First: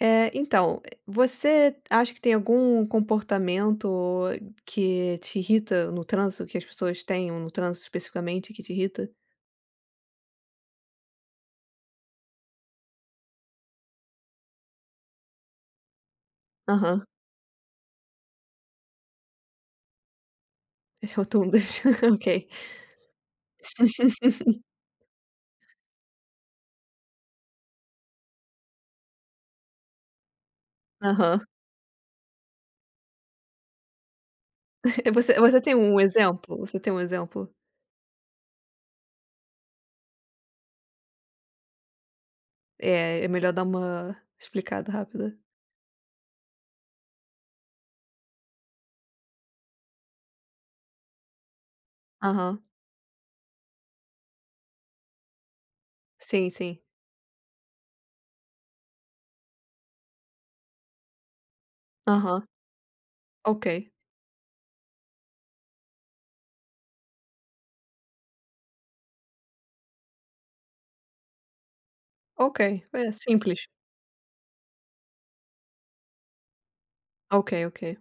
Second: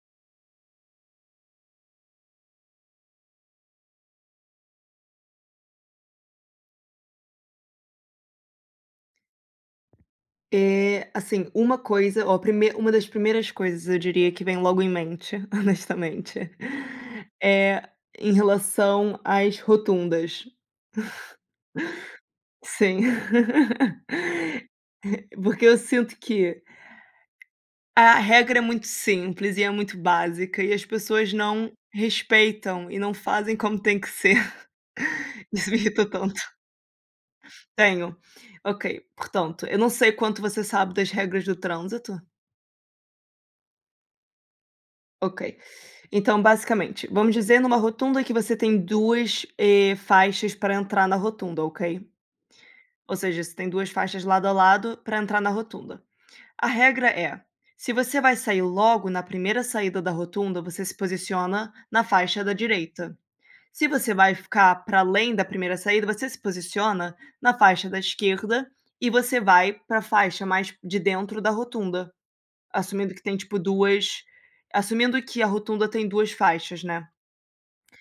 Eh, então, e você acha que tem algum comportamento, que te irrita no trânsito, que as pessoas tenham no trânsito, especificamente, que te irrita? E, assim, uma coisa, ó, prime uma das primeiras coisas eu diria que vem logo em mente, honestamente. Aham. É em relação às rotundas. As rotundas. Ok. Sim. Porque eu sinto que a regra é muito simples e, é muito básica e as pessoas Aham. não respeitam, e não fazem como tem que ser. Você você Isso tem me um irrita tanto. exemplo? Você tem um exemplo? Tenho. Ok. Portanto, eu não sei quanto você sabe das regras do trânsito. É, é melhor dar uma explicada rápida. OK. Então, basicamente, vamos dizer numa rotunda que você tem duas, e, faixas pra entrar na rotunda, ok. Aham. Ou seja, você tem duas faixas de lado a lado pra entrar na rotunda. Sim, A sim. regra é, se você vai sair logo na primeira saída da rotunda, você se posiciona na faixa Aham. da direita. Se OK. você vai ficar para além da primeira saída, você se posiciona na faixa da esquerda, e você vai para a faixa mais de dentro da rotunda, OK. assumindo É que tem tipo, simples. 2, assumindo que a rotunda tem duas faixas, né. OK, ok.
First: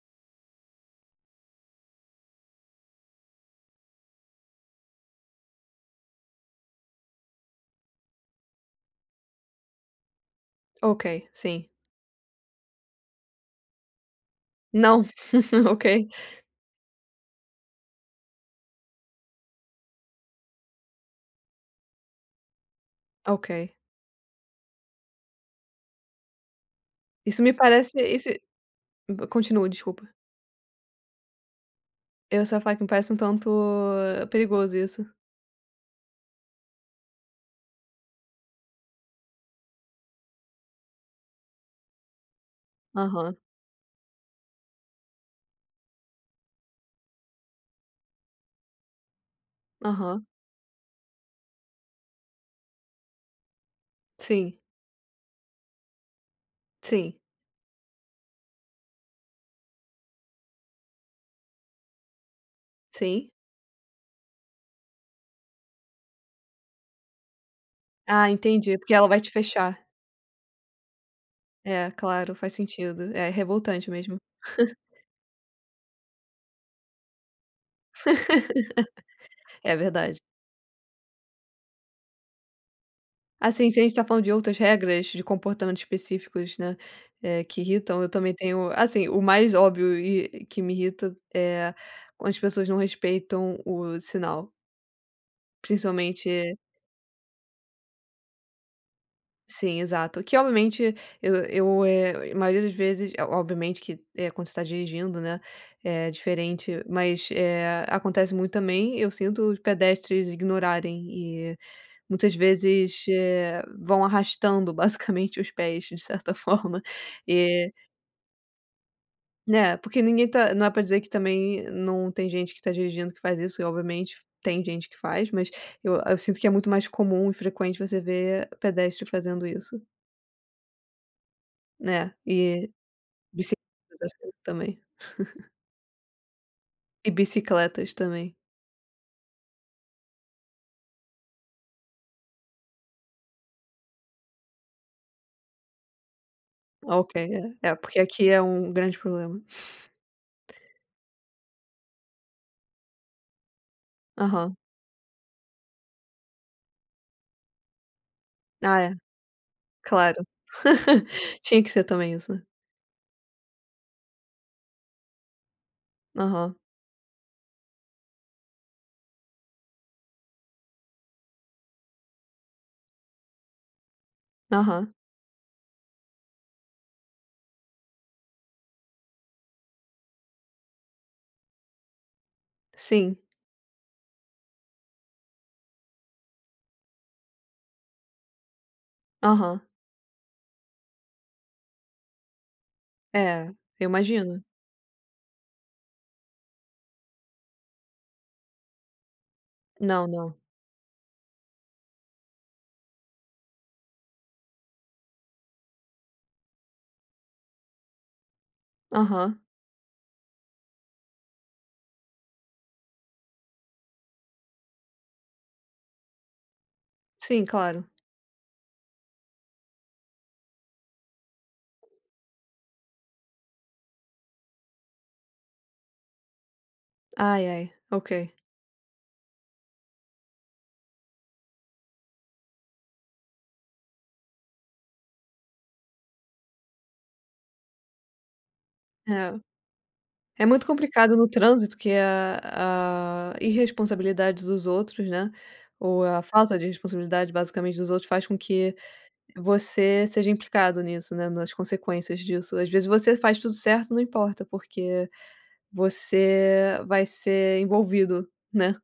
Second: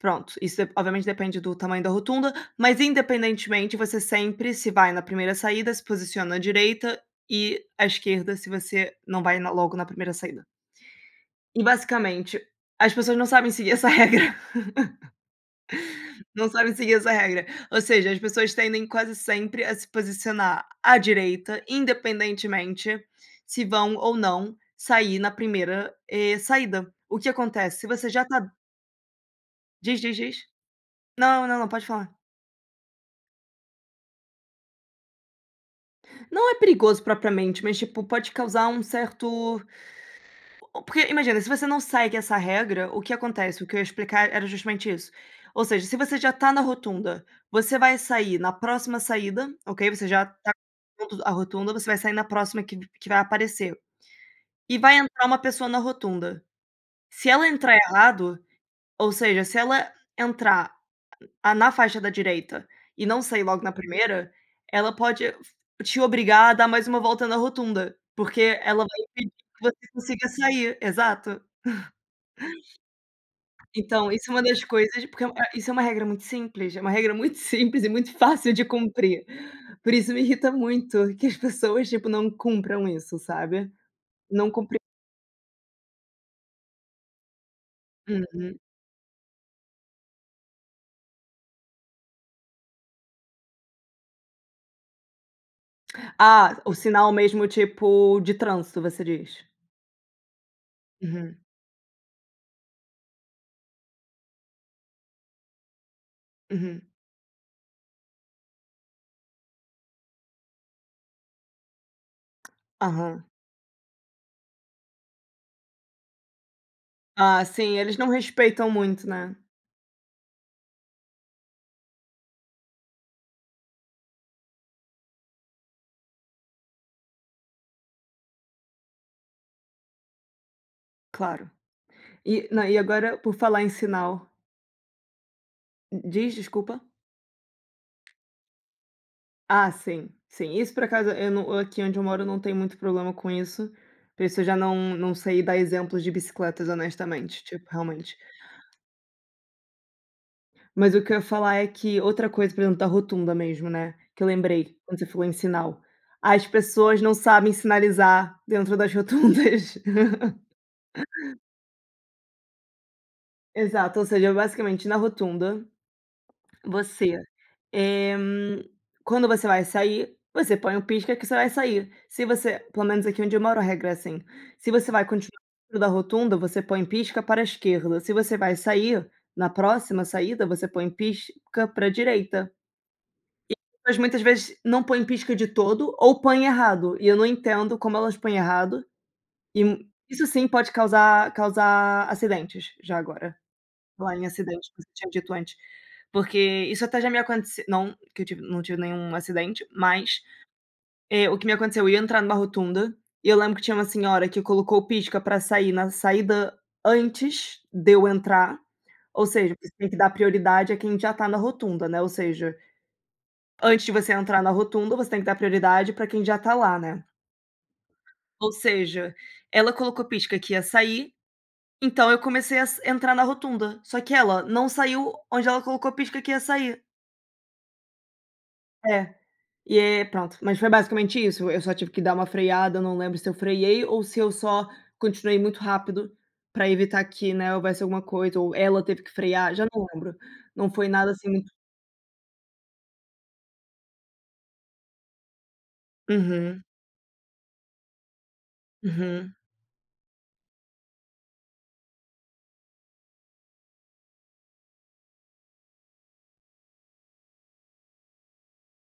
Pronto. Isso, d obviamente depende do tamanho da rotunda, mas independentemente, você sempre, se vai na primeira saída, se posiciona à direita e à esquerda se você não vai na logo na primeira saída. Ok. E, Sim. basicamente, as pessoas não sabem seguir essa regra. Não. Ok. Não sabem seguir essa regra, ou seja, as pessoas tendem quase sempre a se posicionar à direita, independentemente se Ok. vão ou não sair na primeira, eh, saída. O que Isso me acontece, se parece, você iss já c tá continua. Diz, Desculpa. diz, diz. Não, não, não. Pode falar. Eu só ia falar que, me parece um tanto perigoso, isso. Não é perigoso propriamente, mas, tipo, pode causar um certo porque, imagina, se você não segue essa regra, o que Aham. acontece? O que eu ia explicar era justamente isso, ou seja, se você já tá na rotunda, você vai sair na próxima saída, okay, você Aham. já tá [unintelligible] a rotunda, você vai sair na próxima que que vai aparecer Sim. e vai entrar uma pessoa na rotunda, Sim. se ela entrar errado, ou seja, se ela entrar, ah, na faixa da direita e não Sim. sair logo na primeira, ela pode te obrigar a dar mais uma volta na rotunda, Ah, porque entendi, é ela porque vai ela vai te impedir que você fechar. consiga sair. Exato. É, claro, faz sentido, é revoltante Então, mesmo. isso é uma das coisas porque, eh, isso é uma regra muito simples, é uma regra muito simples e muito fácil de cumprir. É Por isso me verdade. irrita muito que as pessoas, tipo, não cumpram isso, Assim, sabe, se a gente tá falando de não outras cumpre regras de comportamentos específicos, né, eh, que irritam, eu também Uhum. tenho, assim, o mais óbvio e que me irrita é quando as pessoas não respeitam o sinal. Principalmente e Ah, o sinal mesmo, tipo, de trânsito, você diz? Sim, exato, que, obviamente, eu Uhum. eu eh, maioria das vezes eh, obviamente, que, eh, quando você tá dirigindo, né, é diferente, Uhum. mas, eh, acontece muito também, eu sinto os pedestres ignorarem e, muitas vezes, Aham. eh, vão arrastando basicamente os pés, de certa forma Ah, e sim, eles não respeitam muito, né? Né, porque ninguém tá não é pra dizer que também não tem gente que tá dirigindo que faz isso, e obviamente tem gente que faz, mas eu eu sinto que é muito mais comum e frequente você ver pedestre fazendo isso. Claro, Né? e na E e agora por bicicletas, falar em mas sinal acho que também. Hum, d diz. Desculpa. E bicicletas também. Ah, sim, sim. Isso por acaso eu não aqui onde eu moro, não tenho muito problema com isso. Por isso eu já não não sei dar exemplos de bicicletas, Ah, okay. honestamente, tipo, É é, porque realmente. aqui é um grande problema. Mas o que eu ia falar é que outra coisa, por exemplo, da rotunda mesmo, né, que eu Aham. lembrei quando você falou em sinal, as pessoas não sabem sinalizar dentro Ah, das é. rotundas. Claro. Tinha que ser também isso, né? Exato, ou seja, basicamente na rotunda, Aham. você, eh, hum, quando você vai sair, você põe o pisca que você vai sair. Se você pelo menos aqui onde eu moro a regra é assim. Se você Aham. vai continuar dentro da rotunda, você põe pisca para a esquerda. Se você vai sair na próxima saída, você põe pisca para a direita. Sim. E as pessoas muitas vezes não põem pisca de todo ou põem errado e eu não entendo como elas põem errado Aham. e isso sim pode causar causar acidentes. Já agora, É, eu em falar em imagino. acidente, que você tinha dito antes, porque isso até já me acontece não que eu tive, não tive nenhum acidente, Não, mas, não. eh, o que me aconteceu? Eu ia entrar numa rotunda e eu lembro que tinha uma senhora que colocou o pisca pra sair na saída antes de eu entrar, ou Aham. seja, você tem que dar prioridade a quem já tá na rotunda, né, ou seja, antes de você entrar na rotunda, você tem que dar prioridade pra quem já tá lá, né. Sim, claro. Ou seja, ela colocou pisca que ia sair, então eu comecei ass entrar na rotunda, só que ela não saiu onde ela colocou pisca que ia sair. Ai, ai, ok. É, e é, pronto. Mas foi basicamente isso, eu só tive que dar uma freada, eu não lembro se eu freei ou se eu só continuei muito rápido para evitar que, né, houvesse alguma coisa ou ela teve que É. frear. Já não lembro, É muito não foi nada complicado no assim muito trânsito, que a a irresponsabilidade dos outros, né, ou a falta Uhum. de responsabilidade basicamente dos outros, faz com que Uhum. você seja implicado nisso, né, nas consequências disso, às vezes você faz tudo certo não importa, porque você vai ser envolvido, né.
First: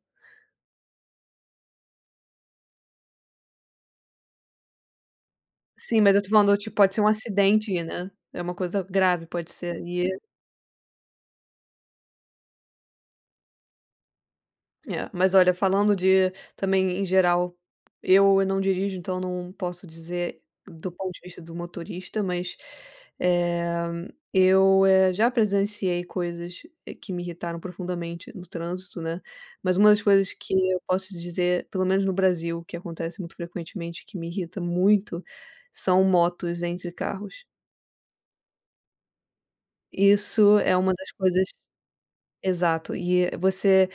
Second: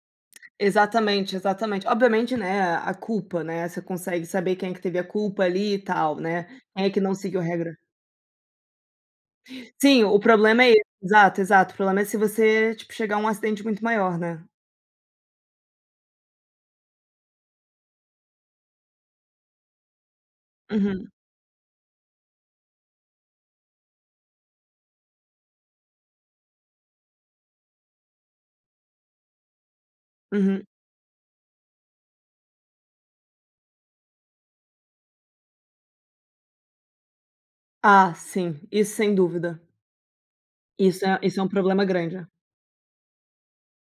Exatamente, exatamente obviamente, né, a a culpa, né, você consegue saber quem é que teve a culpa ali e Sim, tal, mas eu tô né, falando, tipo, quem é pode que ser um não seguiu a regra. acidente, né, é uma coisa grave, pode ser Sim, o e problema é esse, exato, exato. O problema é se você, tipo, chegar a um acidente muito maior, né? É, mas olha, falando de também em geral, eu eu não dirijo, então não posso dizer do Uhum. ponto de vista do motorista, mas, eh, eu, eh, já presenciei coisas que me irritaram profundamente no trânsito, né, mas uma das coisas que Uhum. eu posso dizer, pelo menos no Brasil, o que acontece muito frequentemente, que me irrita muito são motos entre carros. Ah, sim, isso sem dúvida. Isso é uma Isso das é isso é um coisas problema grande, é. exato, e você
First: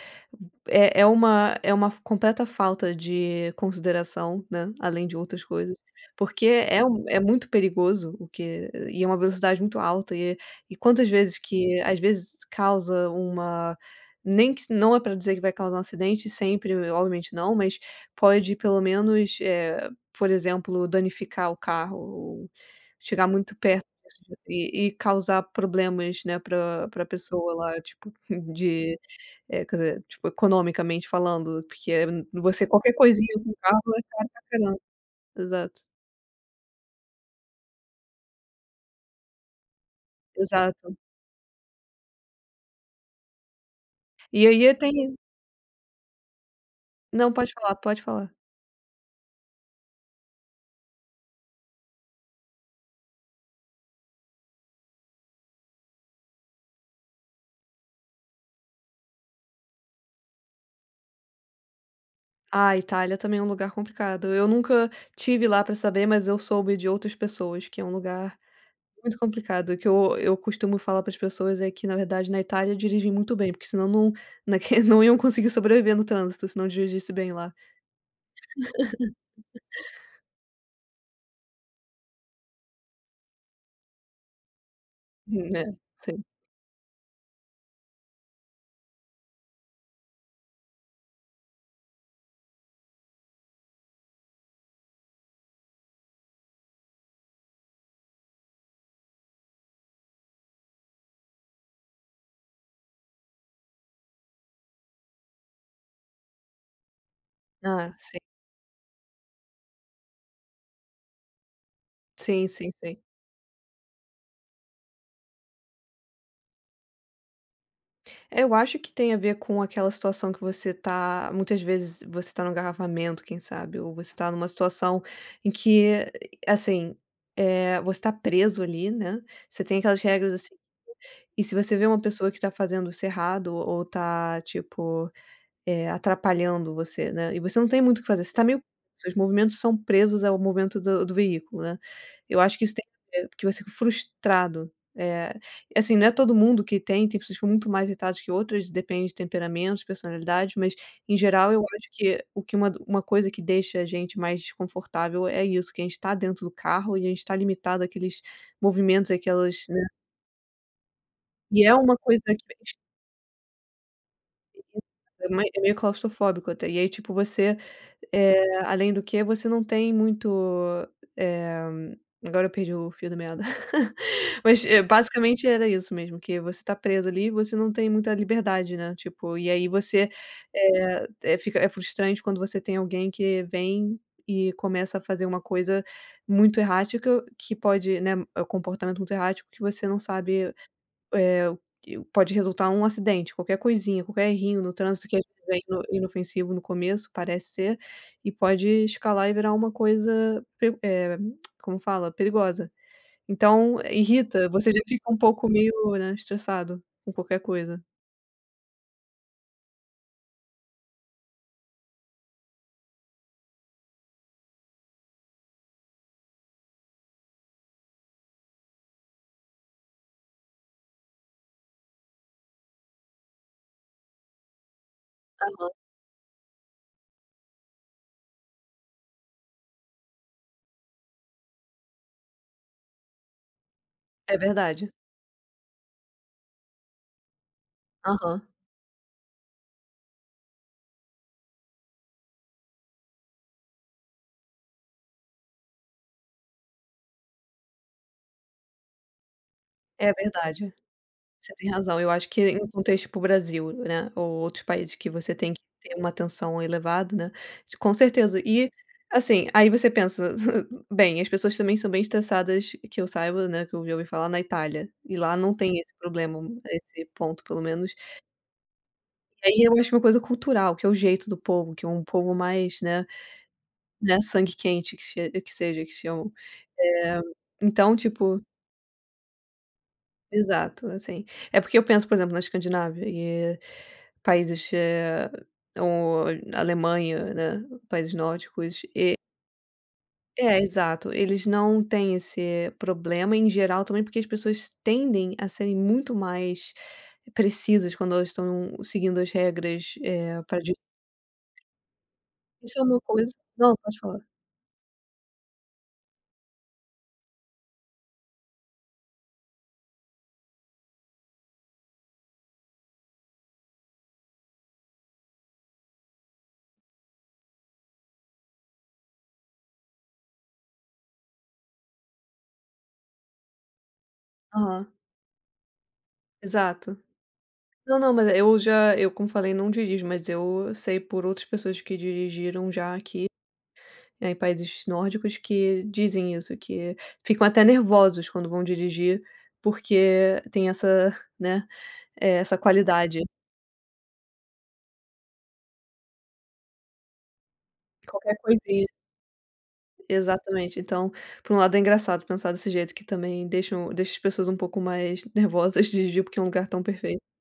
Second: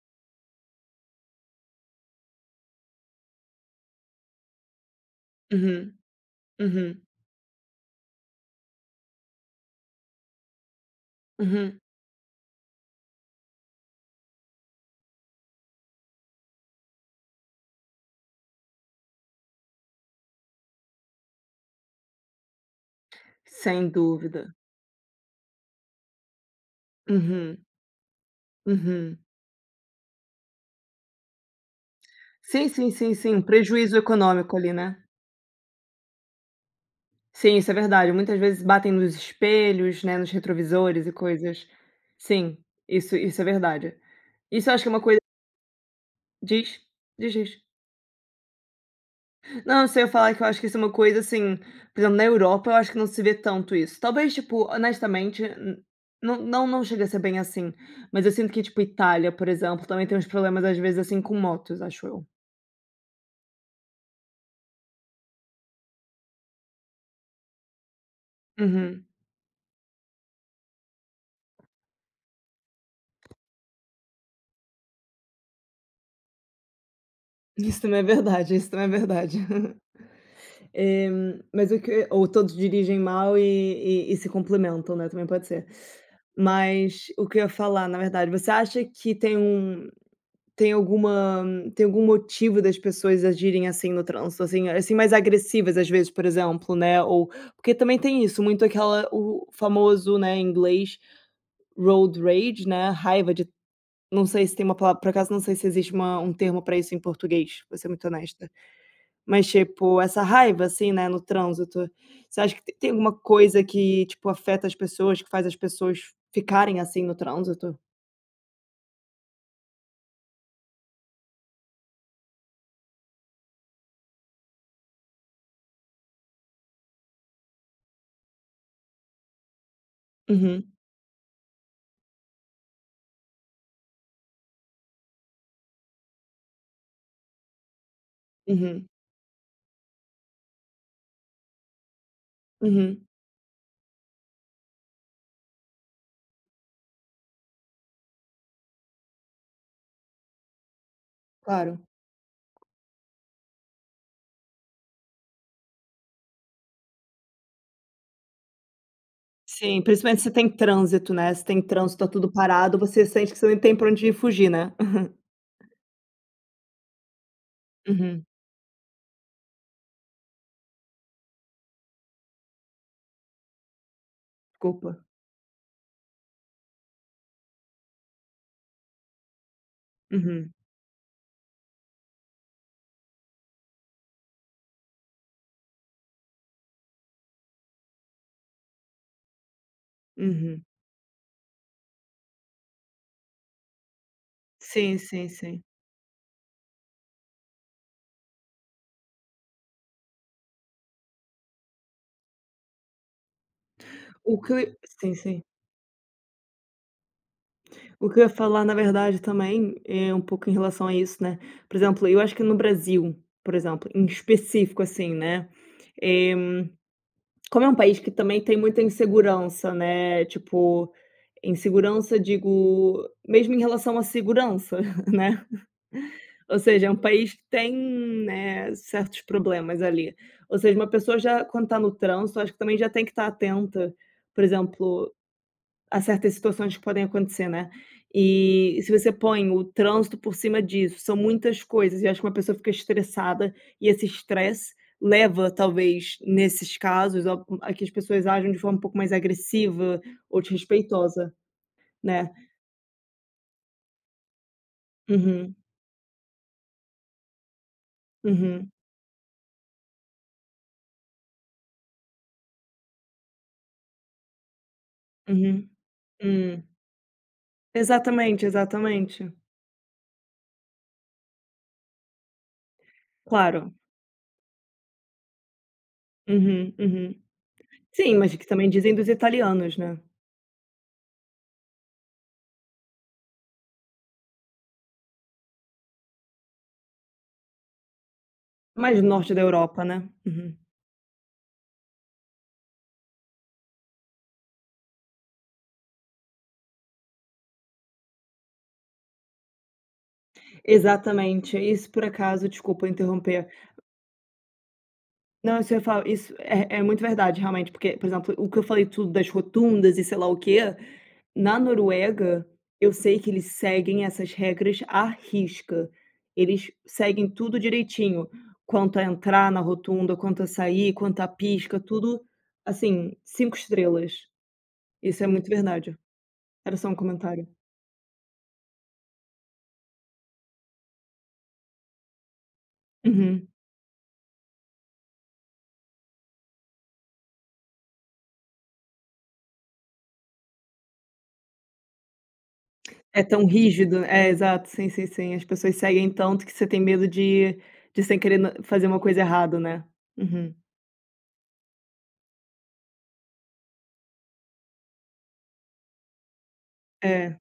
é é uma é uma f completa falta de consideração, né, além de outras coisas, Uhum. porque é Uhum. um é muito perigoso, o que e é uma velocidade muito alta e e quantas vezes Uhum. que, às vezes, causa uma nem que não é para dizer que vai causar um acidente sempre, obviamente não, mas pode, pelo menos, eh, por exemplo, danificar o carro ou chegar muito perto Sem disso dúvida. e e causar problemas, né, pra pra pessoa Uhum. lá, tipo de Uhum. eh, quer dizer, tipo, economicamente falando, porque, eh você Sim, sim, qualquer sim, coisinha sim, um com carro prejuízo é caro pra econômico ali, caramba. né? Exato. Sim, isso é verdade, muitas vezes batem nos espelhos, né, nos Exato. retrovisores e coisas. Sim, isso isso é verdade. E aí Isso eu eu acho que é uma tenho coi Diz. Não, Diz, pode diz. falar, pode falar. Não, eu sei, eu ia falar que eu acho que isso é uma coisa, assim, por exemplo, na Europa, eu acho que não se vê tanto isso, talvez, tipo, honestamente, n não não não chega a ser bem assim, mas eu sinto que, tipo, Itália, por exemplo, também tem uns problemas às vezes assim com motos, acho eu. Ah, Itália também é um lugar complicado. Eu nunca tive lá pra saber, mas eu soube de outras pessoas, que é um lugar Uhum. muito complicado. Que eu eu costumo falar para as pessoas é que, na verdade, na Itália dirigem muito bem, porque senão não na que não iam conseguir sobreviver no trânsito, se não dirigisse bem lá. Isso também é verdade, isso também é verdade. Eh, hum, mas o que ou todos dirigem mal e e e se complementam, né, também pode ser. Né? Sim. Mas o que eu ia falar, na verdade, você acha que tem um tem alguma, tem algum motivo das pessoas agirem assim no trânsito, assim assim, mais agressivas, às vezes, por exemplo, né ou porque também tem isso muito aquela o famoso, né, em inglês "road rage", né, raiva de não sei se tem uma palavra, por acaso, não sei se existe uma um termo pra isso em português, vou ser Ah, muito sim. honesta. Mas, tipo, essa raiva, assim, né, no trânsito. Você Sim, acha que sim, t tem sim. alguma coisa que, tipo, afeta as pessoas, que faz as pessoas ficarem assim no trânsito? Eu acho que tem a ver com aquela situação que você tá muitas vezes você tá no engarrafamento, quem sabe? Ou você tá numa situação em que, assim, eh, você tá preso ali, né, você tem aquelas regras, assim, Uhum. e se você vê uma pessoa que tá fazendo isso errado ou tá, tipo, eh, atrapalhando você, né, e você não tem muito o que fazer, você tá meio Uhum. seus movimentos são presos ao movimento do do veículo, né. Eu acho que isso tem Uhum. a ver, que você fica frustrado. Eh, e assim, não é todo mundo que tem. Tem pessoas que ficam muito mais irritadas que outras, depende de temperamentos, personalidade, mas, em geral, eu Claro. acho que o que uma uma coisa que deixa a gente mais desconfortável é isso, que a gente tá dentro do carro e a gente tá limitado àqueles movimentos àquelas Sim, né. principalmente se tem trânsito, né, se tem E é uma trânsito, tá coisa tudo bem es parado, você sente que você nem tem pra onde fugir, Uhum. né? É mei é meio claustrofóbico até e aí tipo você Uhum. eh, além do que você não tem muito, eh, agora eu perdi o fio da meada. Mas é Culpa. basicamente era isso mesmo que você tá preso ali e você não tem muita liberdade, né, tipo, e aí você, Uhum. eh eh, fica é frustrante quando você tem alguém que vem e começa a fazer uma coisa muito errática, que pode, né é o comportamento muito errático que você não sabe, Uhum. eh, que o pode resultar um acidente, qualquer coisinha, qualquer errinho no Sim, trânsito que às sim, vezes, é sim. ino inofensivo no começo, parece ser, e pode escalar e virar uma coisa per eh, como fala? Perigosa. Então O irrita, você que já fica sim, um sim. pouco meio, né, estressado com qualquer coisa. O que eu ia falar, na verdade, também é um pouco em relação a isso, né, por exemplo, eu acho que no Brasil, por exemplo, em específico, assim, né, eh, como é um país que também tem muita insegurança, né, tipo, insegurança, digo mesmo em relação à segurança, né, Aham. ou seja, é um país que tem, né, certos problemas ali. Ou seja, uma pessoa já quando tá no trânsito, acho que também já tem que estar atenta, É por verdade. exemplo, a certas situações que podem acontecer, né. Aham. E se você põe o trânsito por cima disso, são muitas coisas e acho que uma pessoa fica estressada e esse estresse leva, talvez, nesses casos, o hum, a que as pessoas ajam de forma um pouco mais agressiva É ou verdade, desrespeitosa, você tem razão. Eu acho né? que em contexto para o Brasil, né, ou outros países que você tem Uhum. que ter uma atenção elevada, né, com certeza. E Uhum. assim, aí você pensa: "Bem, as pessoas também são bem estressadas" que eu saiba, né, que eu já ouvi falar, na Itália. E lá não Uhum. tem esse problema, Hum. esse ponto, pelo menos Exatamente, exatamente. E aí eu acho uma coisa cultural, que é o jeito do povo, que é um povo mais, né Claro. né, sangue quente que che que seja que chamam, Uhum. Uhum. eh, então, Sim, mas é tipo que também dizem dos italianos, né? Exato, assim, é porque eu penso, por exemplo, na Escandinávia e países, eh, ou na Alemanha, né, países nórdicos Mais e norte da Europa, né? Uhum. É exato. Eles não têm esse problema, em geral, também porque as pessoas tendem a serem muito mais precisas quando elas estão seguindo as regras, eh, para di Exatamente. Aí, se, por acaso Isso é desculpa uma coisa interromper. não, pode falar. Não, você fala isso é é muito verdade, realmente, porque, por exemplo, o que eu falei tudo das rotundas e sei lá o quê. Na Noruega, eu sei que eles seguem essas regras à risca, eles seguem tudo direitinho quanto a entrar na rotunda, quanto a sair, quanto a pisca, tudo assim, 5 estrelas. Aham. Isso é muito verdade. Era só um Exato. comentário. Não, não, mas eu já eu, como eu falei, não dirijo, mas eu sei por outras pessoas que dirigiram já, aqui, Uhum. eh, em países nórdicos, que dizem isso, que ficam até nervosos quando vão dirigir, porque tem essa, né, eh, essa É qualidade. tão rígido, é, exato. Sim, sim, sim. As pessoas seguem tanto que você tem medo de de, sem Qualquer querer, né, fazer coisinha. uma coisa errado, né. Uhum. Exatamente. Então, por um lado é engraçado pensar desse jeito, que também deixam deixa as pessoas um pouco mais nervosas dirigir, porque é um lugar tão perfeito. É.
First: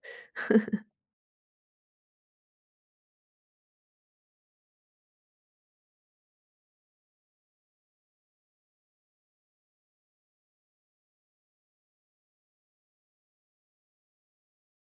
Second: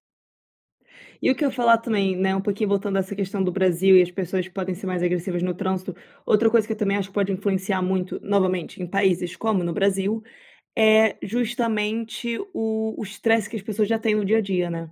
E o que eu ia falar também, né, um pouquinho voltando a essa questão do Brasil e as pessoas que podem ser mais agressivas no trânsito. Outra coisa que eu também acho que pode influenciar muito, novamente em países como no Brasil, é justamente o o estresse que as pessoas já têm no dia a dia, né.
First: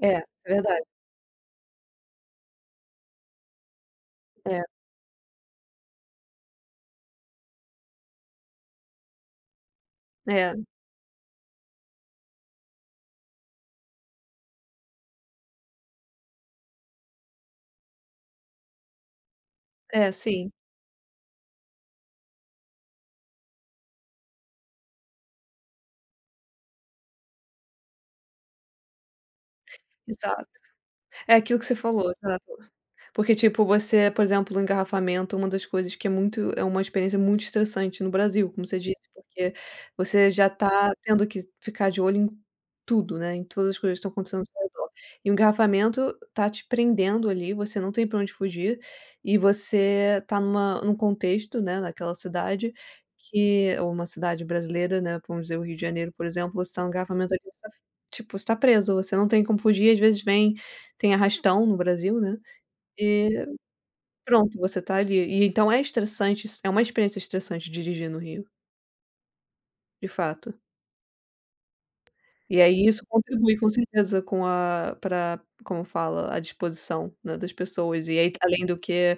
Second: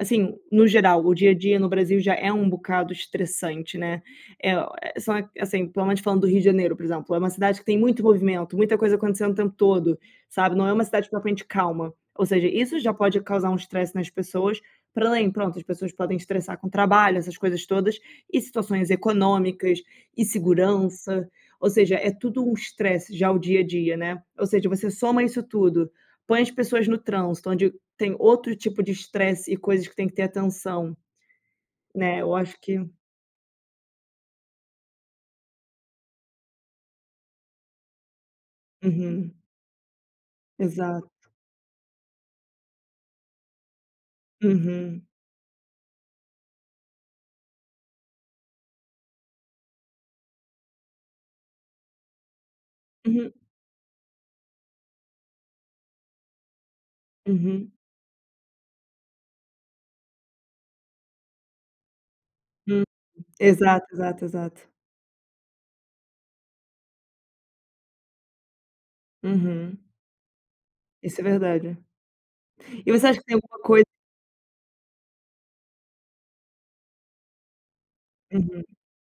É. no Verdade. geral, o dia a dia no Brasil já é um bocado estressante, né, eh, É. ó, eh, são assim, pelo menos falando do Rio de Janeiro, por exemplo, é uma cidade que tem muito movimento, muita coisa acontecendo o tempo todo, sabe? É. Não é uma cidade propriamente calma, ou seja, isso já pode causar um estresse nas pessoas pra além pronto, as pessoas podem estressar com o trabalho, essas coisas todas. E situações econômicas É, e sim. segurança, ou seja, é tudo um estresse já o dia a dia, né, ou seja, você soma isso tudo, põe as pessoas no trânsito, onde tem outro tipo de estresse e coisas que tem que ter Exato. atenção, É aquilo que você falou, né, eu exato. acho que Porque, tipo, você, por exemplo, no engarrafamento, uma das coisas que é muito é uma experiência muito estressante no Brasil, como você disse, Uhum. porque você já tá Exato. tendo que ficar de olho em tudo, né, em todas as coisas que estão acontecendo seu redor. Uhum. E o engarrafamento tá te prendendo ali, você não tem pra onde fugir. E você tá numa num contexto, né, naquela cidade Uhum. que ou uma cidade brasileira, né, vamos dizer o Rio de Janeiro, por exemplo, você tá no engarrafamento aqui, tá Uhum. f tipo, você tá preso, você não tem como fugir, às vezes vem tem arrastão no Brasil, né, Hum hum. e Exato, exato, pronto, exato. você tá ali e então é estressante isso, é uma experiência estressante dirigir no Rio. Uhum. De fato. Isso é verdade. E, aí, E isso você acha que tem contribui alguma com coi certeza com a pra como fala? A disposição, né, das pessoas. E, aí que Uhum. além do que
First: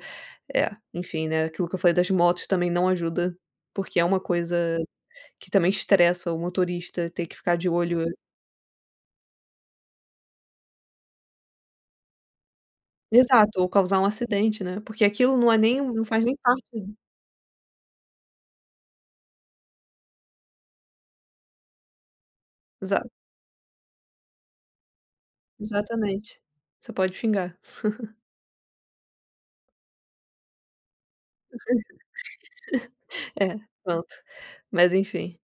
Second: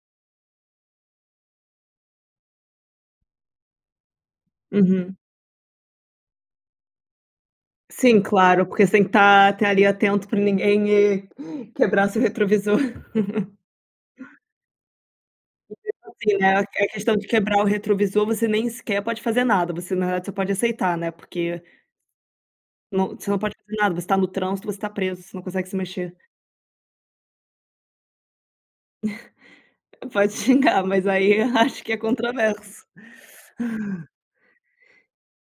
é, enfim, né, aquilo que eu falei das motos também não ajuda, porque é uma coisa Uhum. que também estressa o motorista, ter que ficar de olho Sim, claro. Porque você tem que estar estar ali atento pra ninguém ir quebrar seu retrovisor. Exato ou causar um acidente, né? Porque aquilo não é E nem um não mesmo faz nem assim, né, a parte a questão de quebrar o retrovisor, você nem sequer pode fazer nada. Você na realidade só pode aceitar, né. Porque Não, Exato. você não pode fazer nada. Você tá no trânsito, você tá preso, você não consegue se mexer. Exatamente. Você pode xingar. Pode xingar, mas aí eu acho que é controverso. É, pronto, mas, enfim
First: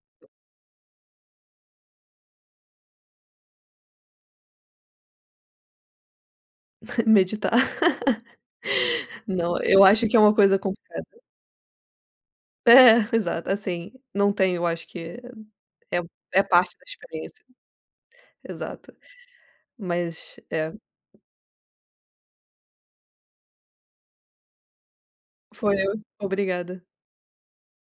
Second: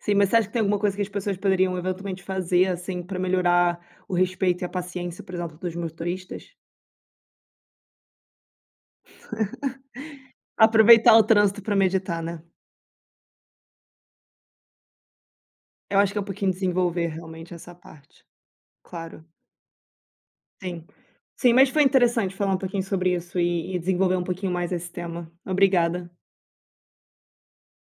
Sim, mas você acha que tem alguma coisa que as pessoas poderiam eventualmente fazer, assim, pra melhorar o respeito e a paciência, por exemplo, dos motoristas? Meditar. Não, eu acho que é uma coisa Aproveitar concreta. o trânsito pra meditar, né? É. Exato, assim, não tenho eu acho que Eu é acho que é um é pouquinho parte da desenvolver experiência. realmente essa parte. Exato, Claro. mas é Sim, sim. Mas foi interessante falar um pouquinho sobre isso e e desenvolver um pouquinho mais esse tema. Foi, eu Obrigada. obrigada.